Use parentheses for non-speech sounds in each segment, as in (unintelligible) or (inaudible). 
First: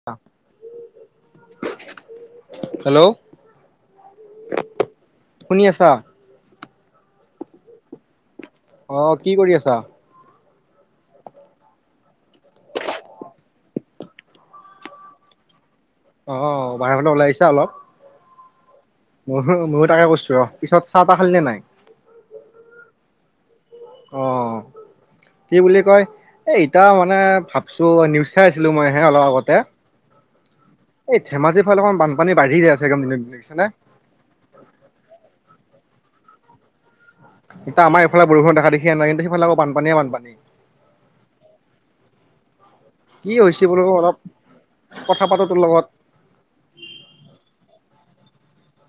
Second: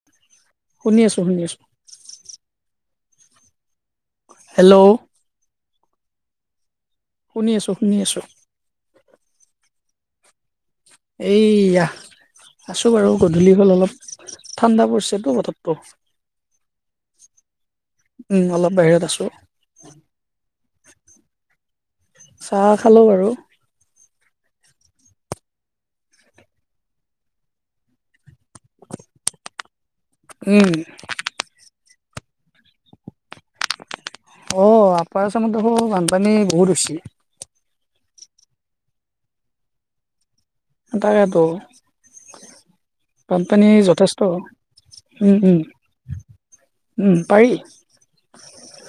(inaudible) শুনি আছো শুনি আছো হেল্ল' হেল্ল' শুনি আছা শুনি আছোঁ শুনি আছোঁ অ কি কৰি আছা এইয়া আছো বাৰু গধূলি হ'ল অলপ ঠাণ্ডা পৰিছেতো পথাৰটোো অ ব ভড়াখন ওলাই আহছো অলপ উম অলপাো ময়ো ময়ো তাকে কৈছো ৰ পিছত চাহ তাহ খালিনেে নাই চাহ খালোঁ বাৰু অ কি বুলি কয় এ এতিয়া মানে ভাবছো নিউজ চাই আছিলো মই হে অলপ আগতে এই এই ধেমাজিৰ ফালে অকমান বানপানী বাঢ়ি য আছে একছেে অঁ আপাৰেচনত দেখোঁ বানপানী বহুত হৈছে এ আমাৰফালে বষ দেখিয় নাই কিন্ত সাল আৌানীয়েোনী দাদাটো কি হৈছে বানপানী বোলো অলপ যথেষ্ট কথা পাতো তোৰ লগত পাৰি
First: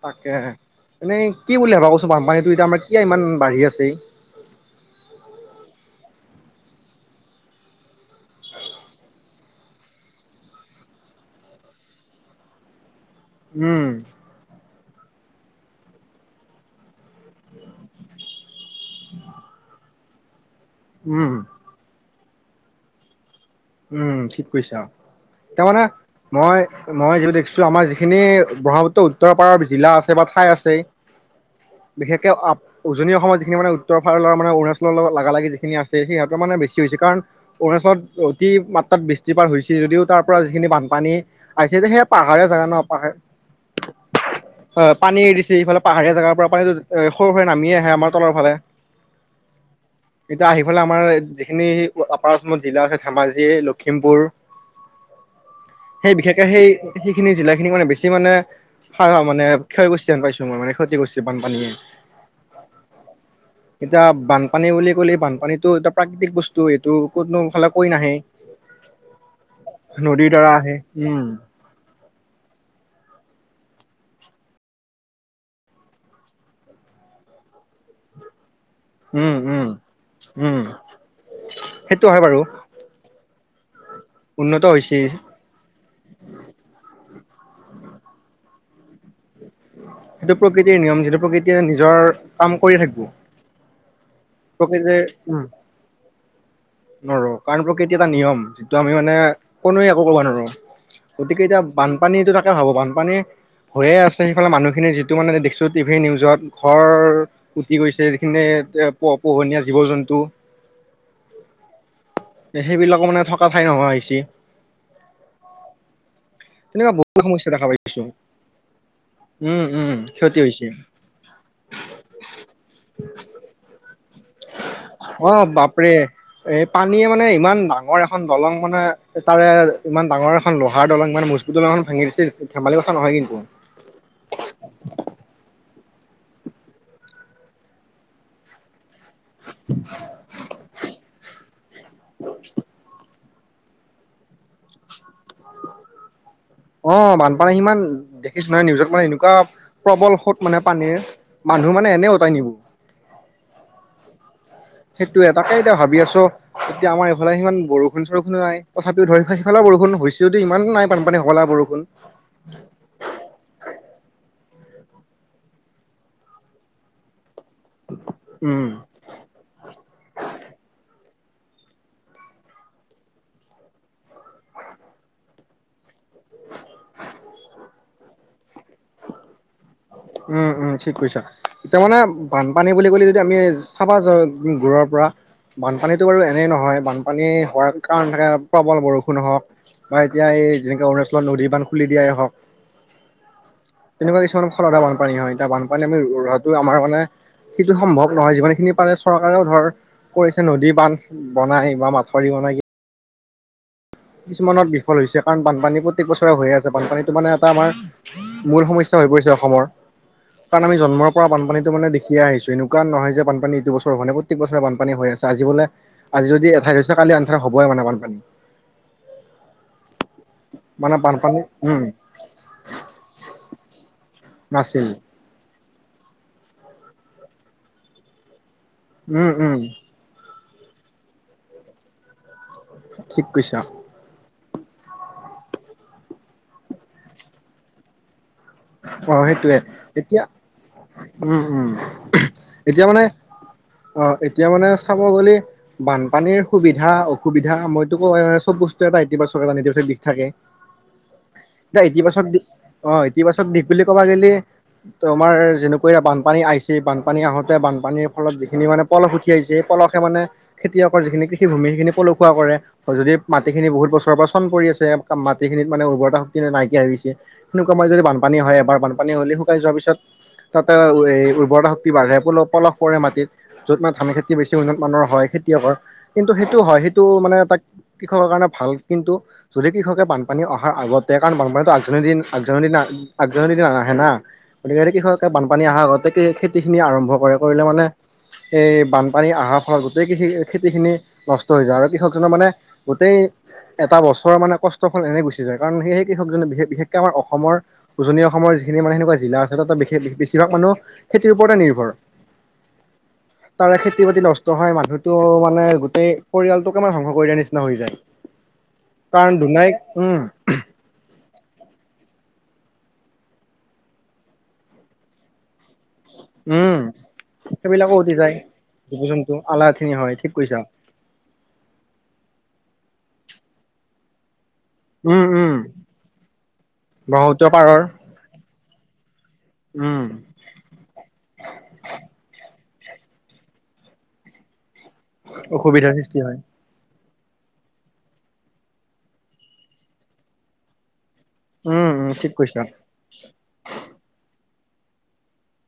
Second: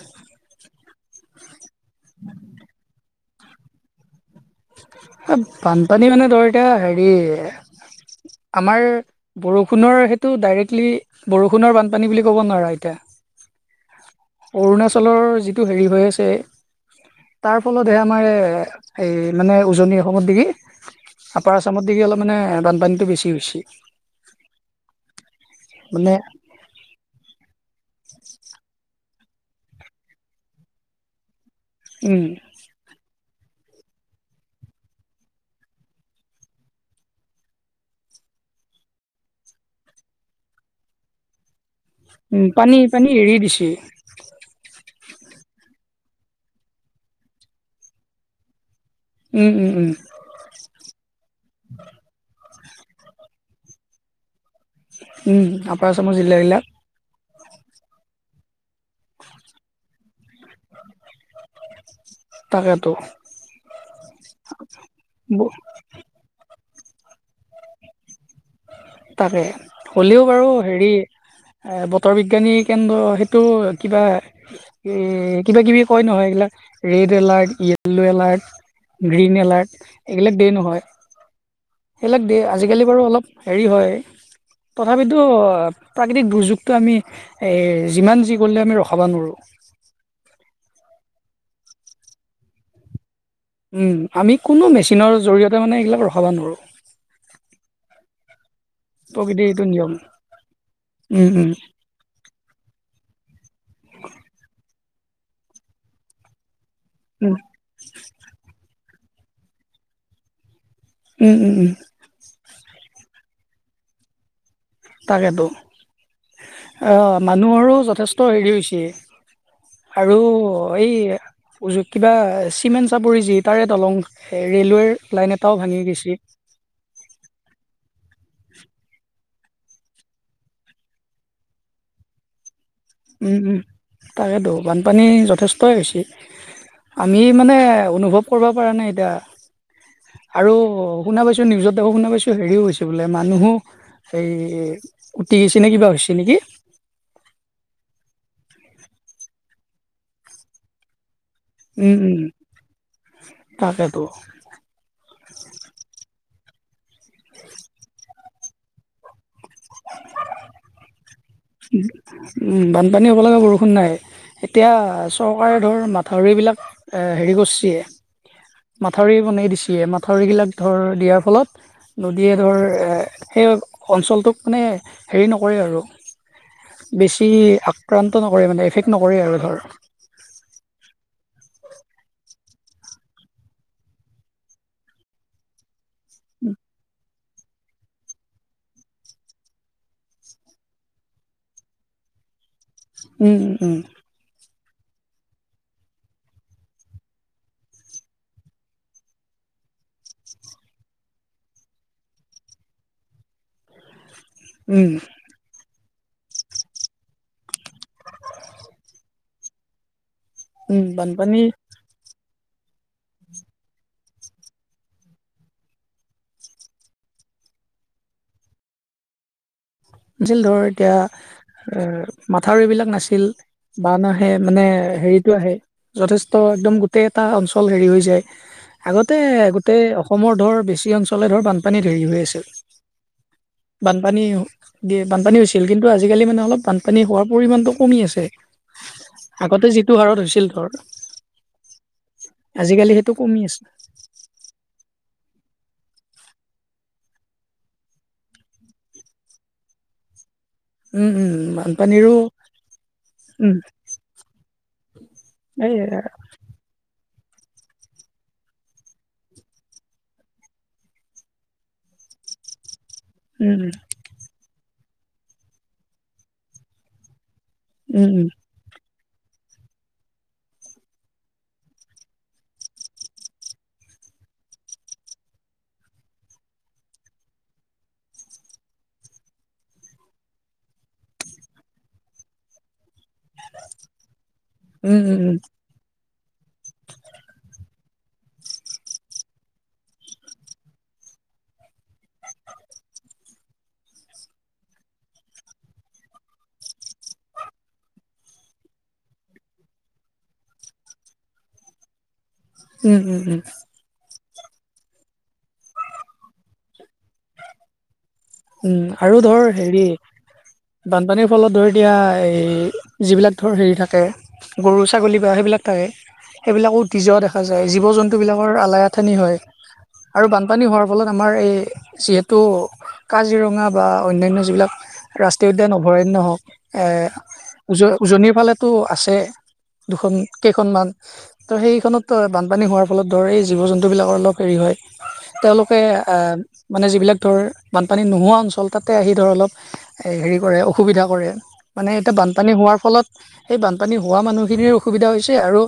তাকে এনেই কি বুলি ভাবা কছোন, বানপানীটো এতিয়া আমাৰ ক ইমান বাঢ়ি আছে? বানপানী মানে ধৰ এতিয়া, হেৰি আমাৰ বৰষুণৰ সেইটো ডাইৰেক্টলি, বৰষুণৰ বানপানী বুলি ক'ব নোৱাৰা এতিয়া। উম' অৰুণাচলৰ যিটো হেৰি হৈ আছে তাৰ ফলতহে আমাৰ, এ-এই মানে উজনি অসমত নেকি, উম আপাৰ আছামত অলপ মানে বানপানীটো বেছি হৈছে। উম' ঠিক কৈছা। তাৰ মানে মই মই যি দেখিছোঁ, আমাৰ যিখিনি ব্ৰহ্মপুত্ৰ উত্তৰ পাৰৰ জিলা আছে, বা ঠাই আছে উম বিশেষকে আ উজনি অসমৰ যিখিনি মানে উত্তৰ ভাতৰ মানে অৰুণাচৰ লাগালাগি যিখিনি আছে সিহঁতৰ মানে বেছি বেছি কাৰণ অৰুণাচলত অতি মাত্ৰাত বৃষ্টিপাত হৈছিল যদিও তাৰ পৰা যিখিনি বানপানী আহিছে যে সেইয়া উম পাহাৰে জাগা ন, পানী পানী পাহাৰ এৰি দিছে হয়', পানী এৰি দিছে ইফালে পাহাৰীয়া জেগাৰ পৰা পানীতটো সৰু সুৰে নামিয়ে আহে আমাৰ তলৰ ফালে উম', উম', উম' এতিয়া আহি পালে আমাৰ যিখিনি আপাৰ অসমত জিলা আছে ধেমাজি, লখিমপুৰ উম আপাৰ আছামৰ সেই বিশেষকে জিলাবিলাক সেই সেই যিখিনি জিলাখিনি মানে বেছি মানে সা মানে ক্ষয়গস্তি পাইছো (unintelligible) মানে ক্ষতি কৰিছে বানপানীয়ে। তাকেতো এতিয়া বানপানী বুলি ক'লে বানপানীটো এটা প্ৰাকৃতিক বস্তু, এইটো কোনো ফালে কৈ নাহে তাকে। হ'লেও নদীৰ বাৰু দ্বাৰা আহে হেৰি উম বতৰ বিজ্ঞানী কেন্দ্ৰ সেইটো কিবা এ, কিবা কিবি কয় নহয় এইগিলাক red alert yellow alert green um um alert এইবিলাক দডে উম নহয়, সেইটো সেইবিলাক হয় ডে বাৰু আজিকালি আজিকালি বাৰু অলপ হেৰি হয়। উন্নত হৈছে। তথাপিতো প্ৰাকৃতিক দুৰ্যোগটো আমি যিমান যি কৰিলে আমি ৰখাব নোৱাৰোঁ। সেইটো প্ৰকৃতিৰ নিয়ম যিটো প্ৰকৃতিয়ে নিজৰ কাম কৰিয়ে থাকিব। উম, আমি কোনো প্ৰকৃতিৰ মেচিনৰ জৰিয়তে মানে এইগিলাক ৰখাব নোৱাৰোঁ। ন' ৰ কাৰণ প্ৰকৃতি এটা নিয়ম। তো আমি মানে প্ৰকৃতিৰ এইটো কোনোৱে নিয়ম। একো ক'ব নোৱাৰোঁ। উম, গতিকে উম, এতিয়া বানপানীটো তাকে ভাবোঁ বানপানী হৈয়ে আছে সেইফালে মানুহখিনিৰ যিটো মানে দেখছোঁ টিভি নিউজত ঘৰ উম। উুটি গৈছে, যিখিনি প -পোহনীয়া জীৱ জন্তু উম, উম, উম। তে সেইবিলাক মানে থকা ঠাই নহোৱা হৈছে। তাকেতো। এ, তেনেকুৱা বহুত সমস্যা দেখা মানুহৰো পাইছো যথেষ্ট হেৰি হৈছে। উম উম আৰু ক্ষতি হৈছে এই উজু, কিবা চিমেণ্ট চাপৰি যি তাৰে দলং ৰেলৱেৰ অ লাইন এটাও ভাঙি বাপৰে গৈছে। এই পানীয়ে মানে ইমান ডাঙৰ এখন দলং মানে তাৰে ইমান ডাঙৰ এখন লোহাৰ দলং মানে মুজ দলং এখন ভাঙি দিছিল। ধেমালি কথা নহয় উম, কিন্তু উম, তাকেতো, বানপানী যথেষ্টই হৈ গৈছে। আমি মানে অনুভৱ কৰিব পৰা নাই এতিয়া। (inaudible) আৰু শুনা পাইছোঁ, নিউজতো শুনা পাইছোঁ হেৰিও হৈছে বোলে মানুহো সেই উুটি গৈছে নে কিবা হৈছে নেকি। অ' বানপানী সিমান দেখিছোঁ নহয় নিউজত মানে এনেকুৱা প্ৰবল সোত মানে পানীৰ। মানুহ মানে উম, এনে উম, উটাই নিব। তাকেতো। সেইটোয়ে, তাকে এতিয়া ভাবি আছোঁ এতিয়া আমাৰ এইফালে সিমান বৰষুণ চৰষুণো নাই। তথাপিও ধৰি ফাই সেইফালেওঁ বৰষুণ হৈছেও দে ইমান নাই পানপানী হ উম, বানপানী হ'ব লাগে বৰষুণ নাই। এতিয়া চৰকাৰে ধৰ মাথাউৰিবিলাক এ, হেৰি কৰিছে। উম মাথাউৰি বনাই দিছে, মাথাউৰিবিলাক ধৰ দিয়াৰ ফলত নদীয়ে ধৰ সেই অঞ্চলটোক মানে হেৰি নকৰে আৰু। (inaudible) বেছি আক্ৰান্ত নকৰে মানে, এফেক্ট নকৰে আৰু ধৰ। উম, উম, ঠিক কৈছা। এতিয়া মানে বানপানী বুলি ক'লে যদি আমি চাবা যাওঁ গুৰৰ পৰা। বানপানীতো বাৰু এনেই নহয় বানপানী হোৱাৰ কাৰণ থাকে। প্ৰবল বৰষুণ হওক বা এতিয়া এই যেনেকৈ অৰুণাচলত নদীৰ বান্ধ খুলি দিয়াই হওক। উম, উম, উম। তেনেকুৱা কিছুমান ফলতে বানপানী হয়। এতিয়া বানপানী আমি ৰোৱাটো আমাৰ মানে সেইটো সম্ভৱ নহয়, যিমানখিনি পাৰে চৰকাৰেও ধৰ কৰিছে নদী বান্ধ বনাই বা মাথাউৰি বনাই। কিছুমানত উম বিফল হৈছে। কাৰণ বানপানী প্ৰত্যেক বছৰে হৈয়ে আছে, বানপানীটো মানে এটা আমাৰ মূল সমস্যা হৈ পৰিছে অসমৰ। কাৰণ আমি উম জন্মৰপৰা বানপানী বানপানীটো মানে দেখিয়ে আহিছোঁ এনে কুৱা নহয় যে বানপানী এইটো বছৰ হোৱা নাই, প্ৰত্যেক বছৰে বানপানী হৈ আছে, আজি বোলে আজি যদি এঠাইত হৈছে কালি আনঠাইত হ'বই মানে বানপানী। যিল ধৰ এতিয়া মানে বানপানী উম এ, মাথাউৰিবিলাক নাছিল বা ন' সেই মানে নাছিল হেৰিত আহে যথেষ্ট একদম গোটেই এটা অঞ্চল হেৰি হৈ যায়। আগতে উম উম গোটেই অসম অসমৰ ধৰ বেছি অঞ্চলে ধৰ বানপানী ধেৰি হৈ আছিল। ঠিক কৈছা। বানপানী দিয় বানপানী হৈছিল, কিন্তু আজিকালি মানে অলপ বানপানী হোৱাৰ পৰিমণটো কমি আছে। অহ, সেইটোৱে আগতে যিটো হাৰত এতিয়া হৈছিল ধৰ উম, উম। আজিকালি সেইটো কমি আছে। অহ, এতিয়া মানে চাব গ'লে বানপানীৰ সুবিধা অসুবিধা মইতো কোৱাই নাই, চব বস্তু এটা ইতিবাচক এটা নিৰ্দিষ্ট দিশ থাকে। উম উম এটা বানপানীৰো ইতিবাচত দি, হয়। ইতিবাচক উম দিশ বুলি ক'বা গেলী তোমাৰ এই যেনেকৈ এয়া বান বানপানী আইছি বানপানী আহোঁতে বানপানীৰ ফলত যিখিনি মানে পলস উঠি আহিছে, সেই পলসে মানে খেতিয়কৰ যিখিনি কৃষিভূমি সেইখিনি পলসুৱা কৰে। যদি উম মাটিখিনি বহুত বছৰৰ পৰা চন পৰি আছে, মাটিখিনিত মানে উৰ্বৰতা শক্তি নাইকিয়া হৈ গৈছে। সেনেকুৱা মই উম বানপানী হয় এবাৰ, বানপান হ'লে শুকাই যোৱাৰ পিছত তাতে উৰ্বৰতা শক্তি বাঢ়ে, পল-পলস পৰে মাটিত। য'ত মানে ধান খেতি বেছি উন্নত মানৰ হয় খেতিয়কৰ। কিন্তু সেইটো হয় সেইটো মানে এটা কৃষকৰ কাৰণে ভাল কিন্তু যদি কৃষকে বানপানী অহাৰ আগতে কাৰণ, বানপানীতো আগজাননী দিন আগজাননী আগজানহী দিহে না, উম গতিকে উম উম উম কৃষকে অহাৰ আগতে খেতিখিনি আৰম্ভ কৰে, কৰিলে মানে এই বানপানী আহাৰ ফলত গোটেই কৃষি খেতিখিনি নষ্ট হৈ যায় আৰু কৃষকজনৰ মানে গোটেই এটা বছৰৰ মানে কষ্টৰফল এনেই গুচি যায় কাৰণ, সেই সেইকৃষকজনে বিশ-বিশেষকে আমাৰ অসমৰ উজনি অসমৰ যিখিনি মানে সেনেকুৱা জিলা আছে, তাতে বেছিভাগ মানুহ খেতিৰ ওপৰতে নিৰ্ভৰ। উম', উম', উম'। তাৰে খেতি-বাতি নষ্ট হয় মানুহতটো মানে গোটেই পৰিয়ালটোকে মানে ধ্বংস কৰি দিয়াৰ নিচিনা হৈ যায়। উম, আৰু কাৰণ ধৰ দুনাই হেৰি উম বানপানীৰ ফলত ধৰি এতিয়া এই যিবিলাক ধৰ হেৰি থাকে। গৰু-ছাগলী বা সেইবিলাক থাকে। উম সেইবিলাকো উটি যোৱা দেখা যায়। সেইবিলাকো উটি যায়। জীৱ-জন্তুবিলাকৰ আলাই জীৱ আথানি জন্তু হয় আলাহখিনি হয় আৰু ঠিক কৈছা বানপানী হোৱাৰ ফলত আমাৰ এই যিহেতু কাজিৰঙা বা অন্যান্য যিবিলাক উম ৰাষ্ট্ৰীয় উম উদ্যান অভয়াৰণ্য হওঁক এ ব্ৰহ্মপুত্ৰ পাৰৰ উজ-উজনিৰ ফালেতো আছে উম দুখন। কেইখনমান ত' সেইখনত বানপানী হোৱাৰ ফলত ধৰ এই জীৱ-জন্তুবিলাকৰ অলপ হেৰি হয়। তেওঁলোকে অসুবিধাৰ সৃষ্টি এ হয় মানে যিবিলাক ধৰ বানপানী নোহোৱা অঞ্চল তাতে, আহি ধৰ অলপ হেৰি কৰে অসুবিধা কৰে। মানে উম উম এতিয়া ঠিক বানপানী কৈছা হোৱাৰ ফলত, সেই বানপানী হোৱা মানুহখিনিৰ অসুবিধা হৈছে আৰু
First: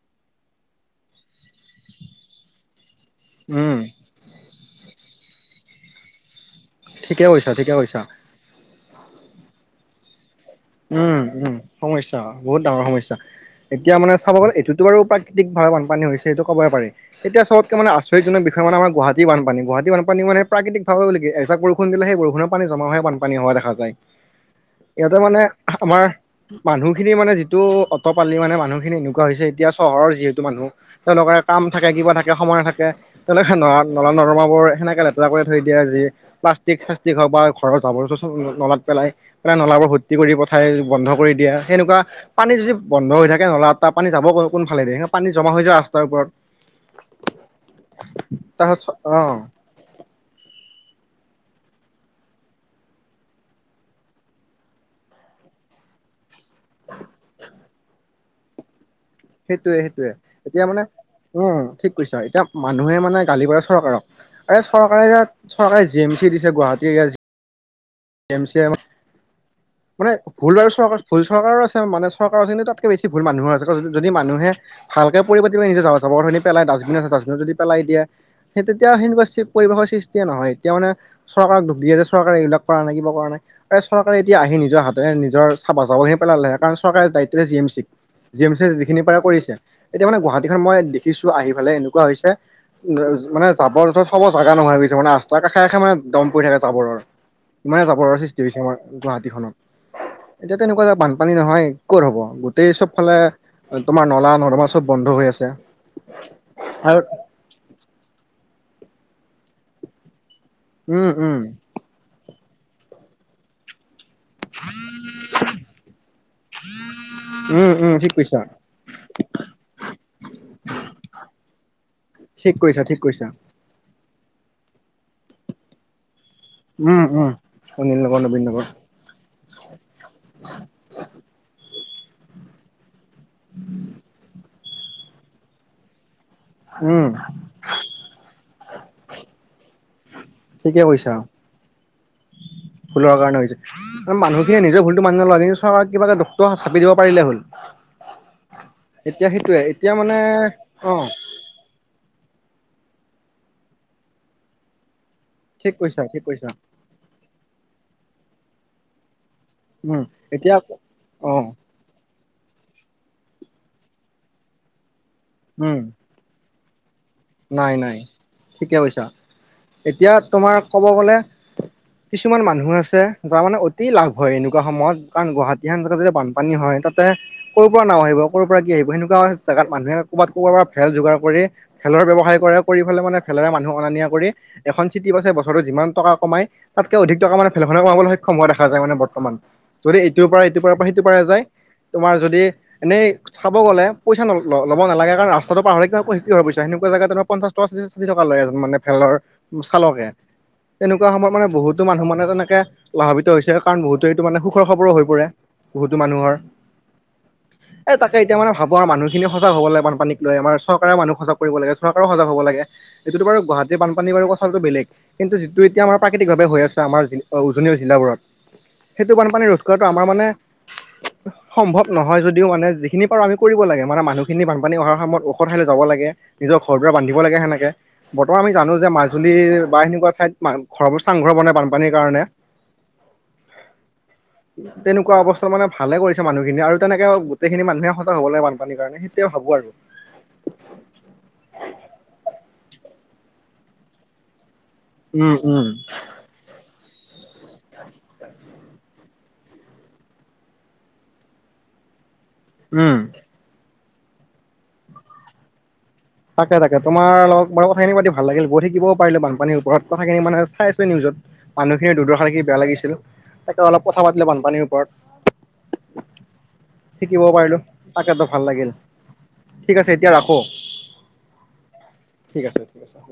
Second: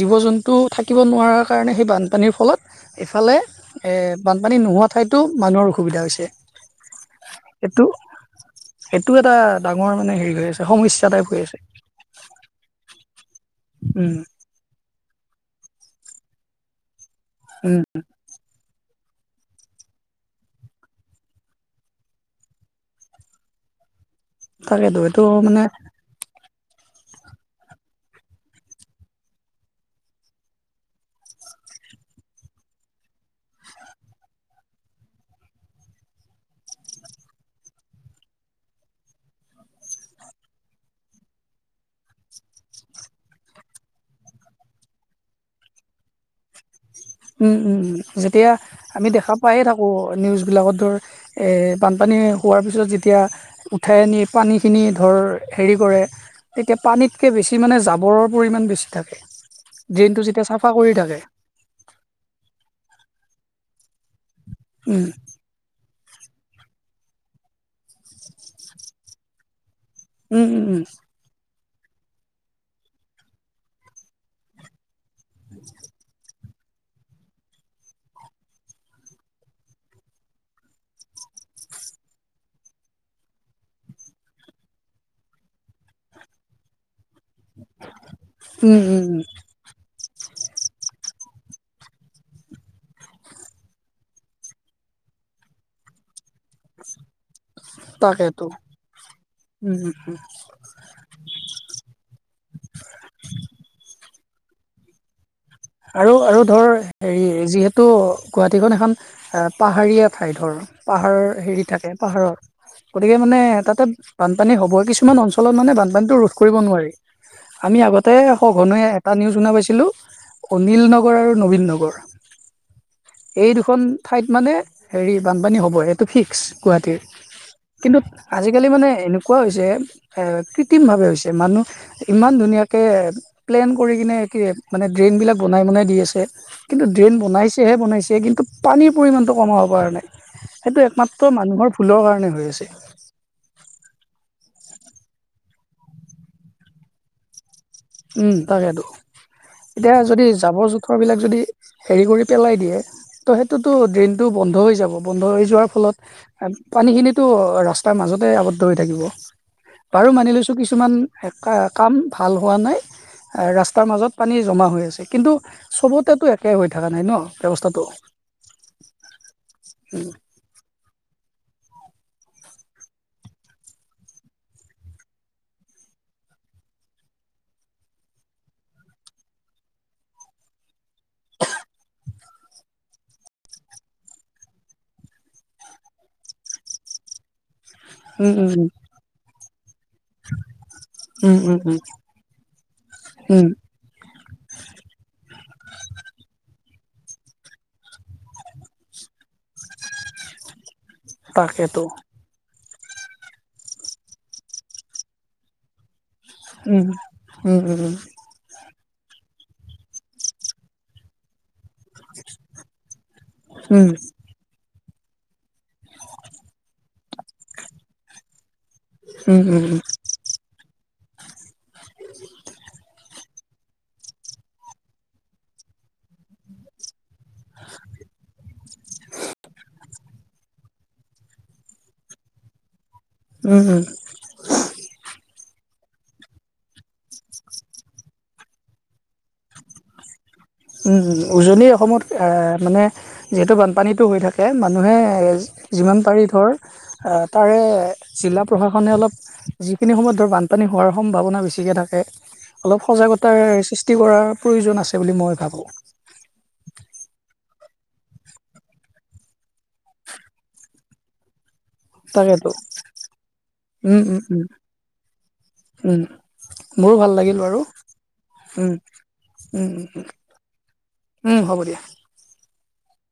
জীৱ-জন্তু থাকিব নোৱাৰাৰ কাৰণে সেই বানপানীৰ ফলত এইফালে উম। এ বানপানী নোহোৱা ঠাইতো মানুহৰ অসুবিধা হৈছে। ঠিকে কৈছা, ঠিকে কৈছা। সেইটো এটা ডাঙৰ মানে হেৰি হৈ আছে। সমস্যা টাইপ উম', হৈ আছে উম' সমস্যা বহুত ডাঙৰ সমস্যা। এতিয়া মানে উম চাব গ'লে এইটো এইটো বাৰু প্ৰাকৃতিক ভাৱে বানপানী হৈছে সেইটো ক'বয়ে পাৰি, এতিয়া চবতকে উম মানে আচৰ্যজনক বিষ বিশেষকে মানে আমৰ গুৱাহাটী বানপানী, গুৱাহাটী বানে প্ৰাকৃতিক ভাৱে বুলি কি, এজাক বৰষুণ দিলে সেই বৰষুণৰ পানী জমা হৈ বানপানী হোৱা দেখা যায়। (inaudible) ইয়াতে মানে আমাৰ মানুহখিনি মানে যিটো অটপালি মানে মানুহখিনি এনেকুৱা হৈছে এতিয়া চহৰৰ যিহেতু মানুহ। তেওঁলোকৰ কাম থাকে কিবা থাকে সময় থাকে। তেওঁলোকে নলা, নলা-নৰ্দমাবোৰ সেনেকে লেতেৰা কৰি থৈ দিয়ে যি। প্লাষ্টিক চািক হওক বা ঘৰৰ জাবৰ নলাত পেলাই, পেলাই নলাব বোৰ ভৰ্তি কৰি ঠাই বন্ধ কৰি দিয়া সেনেকুৱা পানী যদি বন্ধ হৈ থাকে নলা ত পানী যাব কোনালে দে পানী জমা হৈ যায় ৰাস্তাৰ ওপৰত উম, উম, যেতিয়া তাৰপাছত আমি দেখা অ পাইে থাকো। আকৌ নিউজবিলাকত ধৰ বানপানী হোৱাৰ পিছত যেতিয়া উঠাই নি, পানীখিনি ধৰ হেৰি কৰে। তেতিয়া পানীতকৈ বেছি মানে জাবৰৰ পৰিমাণ বেছি থাকে ড্ৰেইনটো যেতিয়া চাফা কৰি থাকে। উ, ঠিক কৈছ এতিয়া মানুহে মানে গালি পাৰে চৰকাৰক আৰুৰে উম, চৰকাৰে যোত চৰকাৰে জি এম চি দিছে গুৱাহাটী এম চি এম মানে উম, ভুল উম, আৰু উম, চৰকাৰ ভুল চৰকাৰো আছে মানে চৰকাৰৰ কিন্তু তাতকে বেছি ভুল মানুহো আছে যদি মানুহে ভালকে পৰি পাতিব নিজে চাবৰ ধনি পেলাই ডাষ্টবিন আছে ডাবত যদি পেলাই দিয়া। সেই তেতিয়া সেনেকুৱা পৰিৱেশৰ সৃষ্টিয়ে নহয় এতিয়া মানে। চৰকাৰক ঢুকি আছে চৰকাৰে এইবিলাক কৰা নাই কিবা কৰা নাই আৰু চৰকাৰে এতিয়া আহি নিজৰ হাতে নিজৰ চাবা চাবলৈহি পেলালে কাৰণ চৰকাৰে দায়িত্ব তেয়া G M C G M C উম, উম, যিখিনিৰ উম, পৰা কৰিছে এতিয়া মানে গুৱাহাটীখন মই দেখিছো আহি ফালে এনেকুৱা হৈছে। উ, মানে যাবৰ যত সব জাগা নহয় গৈছে মানেস্তাৰ কাষে কষে মানে দম পৰি থাকে। জাবৰৰ ইমানে জাবৰৰ তাকেতো সৃষ্টি হৈছে আমাৰ উম, উম, গুৱাহাটীখনত এতিয়া তেনেকুৱা যে বানপানী নহয় ক'ত হ'ব গোটেই চবফালে তোমাৰ নলা, নদমা চব বন্ধ হৈ আছে। আৰু, আৰু ধৰ আৰু হেৰি যিহেতু গুৱাহাটীখন এখন পাহাৰীয়া ঠাই ধৰ উম পাহাৰৰ উম হেৰি থাকে পাহাৰত গতিকে মানে তাতে বানপানী হ'ব কিছুমান অঞ্চলত মানে বানপানীটো ৰোধ কৰিব নোৱাৰি। উম আমি উম আগতে ঠিক কৈছা সঘনে এটা নিউজ শুনা পাইছিলোঁ। অনিল নগৰ আৰু নবীন নগৰ ঠিক কৈছা ঠিক কৈছা এই দু এখন ঠাইত মানে হেৰি বানপানী হ'ব এইটো ফিক্স। গুৱাহাটীৰ উম উম কিন্তু অনিল নগৰ নবীন নগৰ আজিকালি মানে এনেকা কোৱা হৈছে কৃত্ৰিমভাৱে হৈছে মানুহ ইমান ধুনীয়াকৈ প্লেন কৰি কিনে কি মানে ড্ৰেইন বিলাক বনাই, বনাই দি আছে। কিন্তু উম ড্ৰেইন বনাইছেহে বনাইছে কিন্তু পানীৰ পৰিমাণটো কমাব পৰা নাই। ঠিকে সেইটো একমাত্ৰ মানুহৰ ভুলৰ কাৰণে হৈ আছে। ফুলৰ কাৰণে হৈছে। মানুহখিনিয়ে নিজৰ ভুলতটো মানি নলয় কিন্তু চৰকাৰ কিবাটা ডক্তৰ চাপ দিব পাৰিলে হ'ল। উম, তাকেইেতটো এতিয়া সেইটোয়ে এতিয়া মানে যদি জাবৰ অ জোথৰ বিলাক যদি হেৰি কৰি পেলাই দিয়ে তো সেইটোতো ড্ৰেইনটো বন্ধ হৈ যাব। বন্ধ হৈ যোৱাৰ ঠিক ফলত কৈছা ঠিক কৈছা পানীখিনিতো ৰাস্তাৰ মাজতে আৱদ্ধ হৈ থাকিব। উম বাৰু মানি লৈছো এতিয়া কিছুমান অ কাম ভাল হোৱা নাই ৰাস্তাৰ মাজত পানী জমা হৈ আছে কিন্তু উম চবতো এক একে হৈ থকা নাই ন, নাই ব্যৱস্থাটো। নাই ঠিকে কৈছা এতিয়া তোমাৰ ক'ব গ'লে কিছুমান মানুহ আছে যাৰ মানে অতি লাভ হয় এনেকুৱা সময়ত কাৰণ গুৱাহাটী এানগাত যেতিয়া বান পানী হয় তাতে। ক'ৰ পৰা না আহিব ক'ৰ পৰা কি আহিব সেনেকুৱা জোগাত মানুহে ক'ৰবাত ক'ৰব পৰা ভেল যোগাৰ কৰি খেলৰ ব্যৱসায় কৰে কৰি পেলাই মানে ফেলেৰে মানুহ অনা, নিয়া কৰি এখন চিটি বাছে, বছৰতো যিমান টকা কমাই তাতকে অধিক টকা মানে ফেলখননে কমাবলৈ উম সক্ষমো হোৱা দেখা উম যায় মানে বৰ্তমান যদি ইটোৰ পৰা ইটোৰ পৰা সিটোৰ পৰা উম যায় উম উম তোমাৰ যদি এনেই উম চাব গ'লে পইচা ল'ব নালাগে কাৰণ ৰাস্তাটো পাহৰি কি সেনেকুৱা জাগাত ত, পঞ্চাশ ট, ষাঠি টকা লয় এজন মানে ভেলৰ চালকে। তেনেকুৱা সময়ত মানে বহুতো তাকেতো মানুহ মানে তেনেকে লাভাৱিত হৈছে কাৰণ বহুতো এইটো মানে সুখৰ খবৰো হৈ পৰে। বহুতো মানুহৰ উম উম এ, উম তাকেই। এতিয়া মানে মানুহসিনি সজাগ হ'ব লাগে বানপানীক লৈ আমাৰ চৰকাৰে মানুহ সজাগ কৰিবা লাগে চৰকাৰে সজাগ হ'ব লাগে। এইটোতো বাৰো উম উম গুৱাহাটীৰ বানপানী বাৰু কথাটো বেলেগ। কিন্তু যিটো এতিয়া আমাৰ প্ৰাকৃতিকভাৱে হৈ আছে আমাৰ উজনীয়া জিলাবোৰত। সেইটো বানপানী উম ৰোধ উম কৰাটো আমাৰ মানে সম্ভৱ নহয় যদিও মানে যিখিনি পাৰো আমি। কৰিব লাগে মানে মানুহখিনি বানপান অহাৰ সময়ত ওখ ঠাইলৈ যাব লাগে। নিজৰ ঘৰ দৰে বান্ধিব লাগে সেনেকে বৰ্তমান আমি জানো যে মা জুলি বা সেনেকুৱা ঠাইত ঘৰৰোৰ চাংঘৰ বনে বানপানীৰ কাৰণে। উম, উম, তেনেকুৱা অৱস্থা মানে ভালে কৰিছে মানুহখিনি আৰু তেনেকে গোটেইখিনি মানুহে সজাগ হ'বলৈ বানপানীৰ কাৰণে সিটো ভাবো আৰু। উজনি অসমত মানে যিহেতু বানপানীটো হৈ থাকে। তাক মানুহে উম উম যিমান পাৰি ধৰ আ তাৰে জিলা প্ৰশাসনে অলপ। যিখিনি সময়ত ধৰ বানপানী হোৱাৰ সম্ভাৱনা বেছিকে থাকে অলপ উম। সজাগতাৰ চ তিৰ, কৰাৰ প্ৰয়োজন আছে বুলি মই ভাবোঁ। তাকে তাকে তোমাৰ লগত বাৰু কথাখিনিও পাতি ভাল লাগিল গৈ থাকিবও পাৰে বানপানীৰ ওপৰত কথাখিনি মানে চাইছো নিউজত। মানুহখিনিৰ দুৰ্দৰ্শা দেখি তাকেতো বেয়া লাগিছিল তাকে অলপ উম কথা উম পাতিলে উম বানপানীৰ উম ওপৰত। মোৰো ভাল শিকিব লাগিল পাৰিলো বাৰু তাকেতো ভাল উম লাগিল। উম ঠিক উম আছে এতিয়া ৰাখোঁ। উম, হ'ব দিয়া। ঠিক আছে ঠিক আছে হ'ব।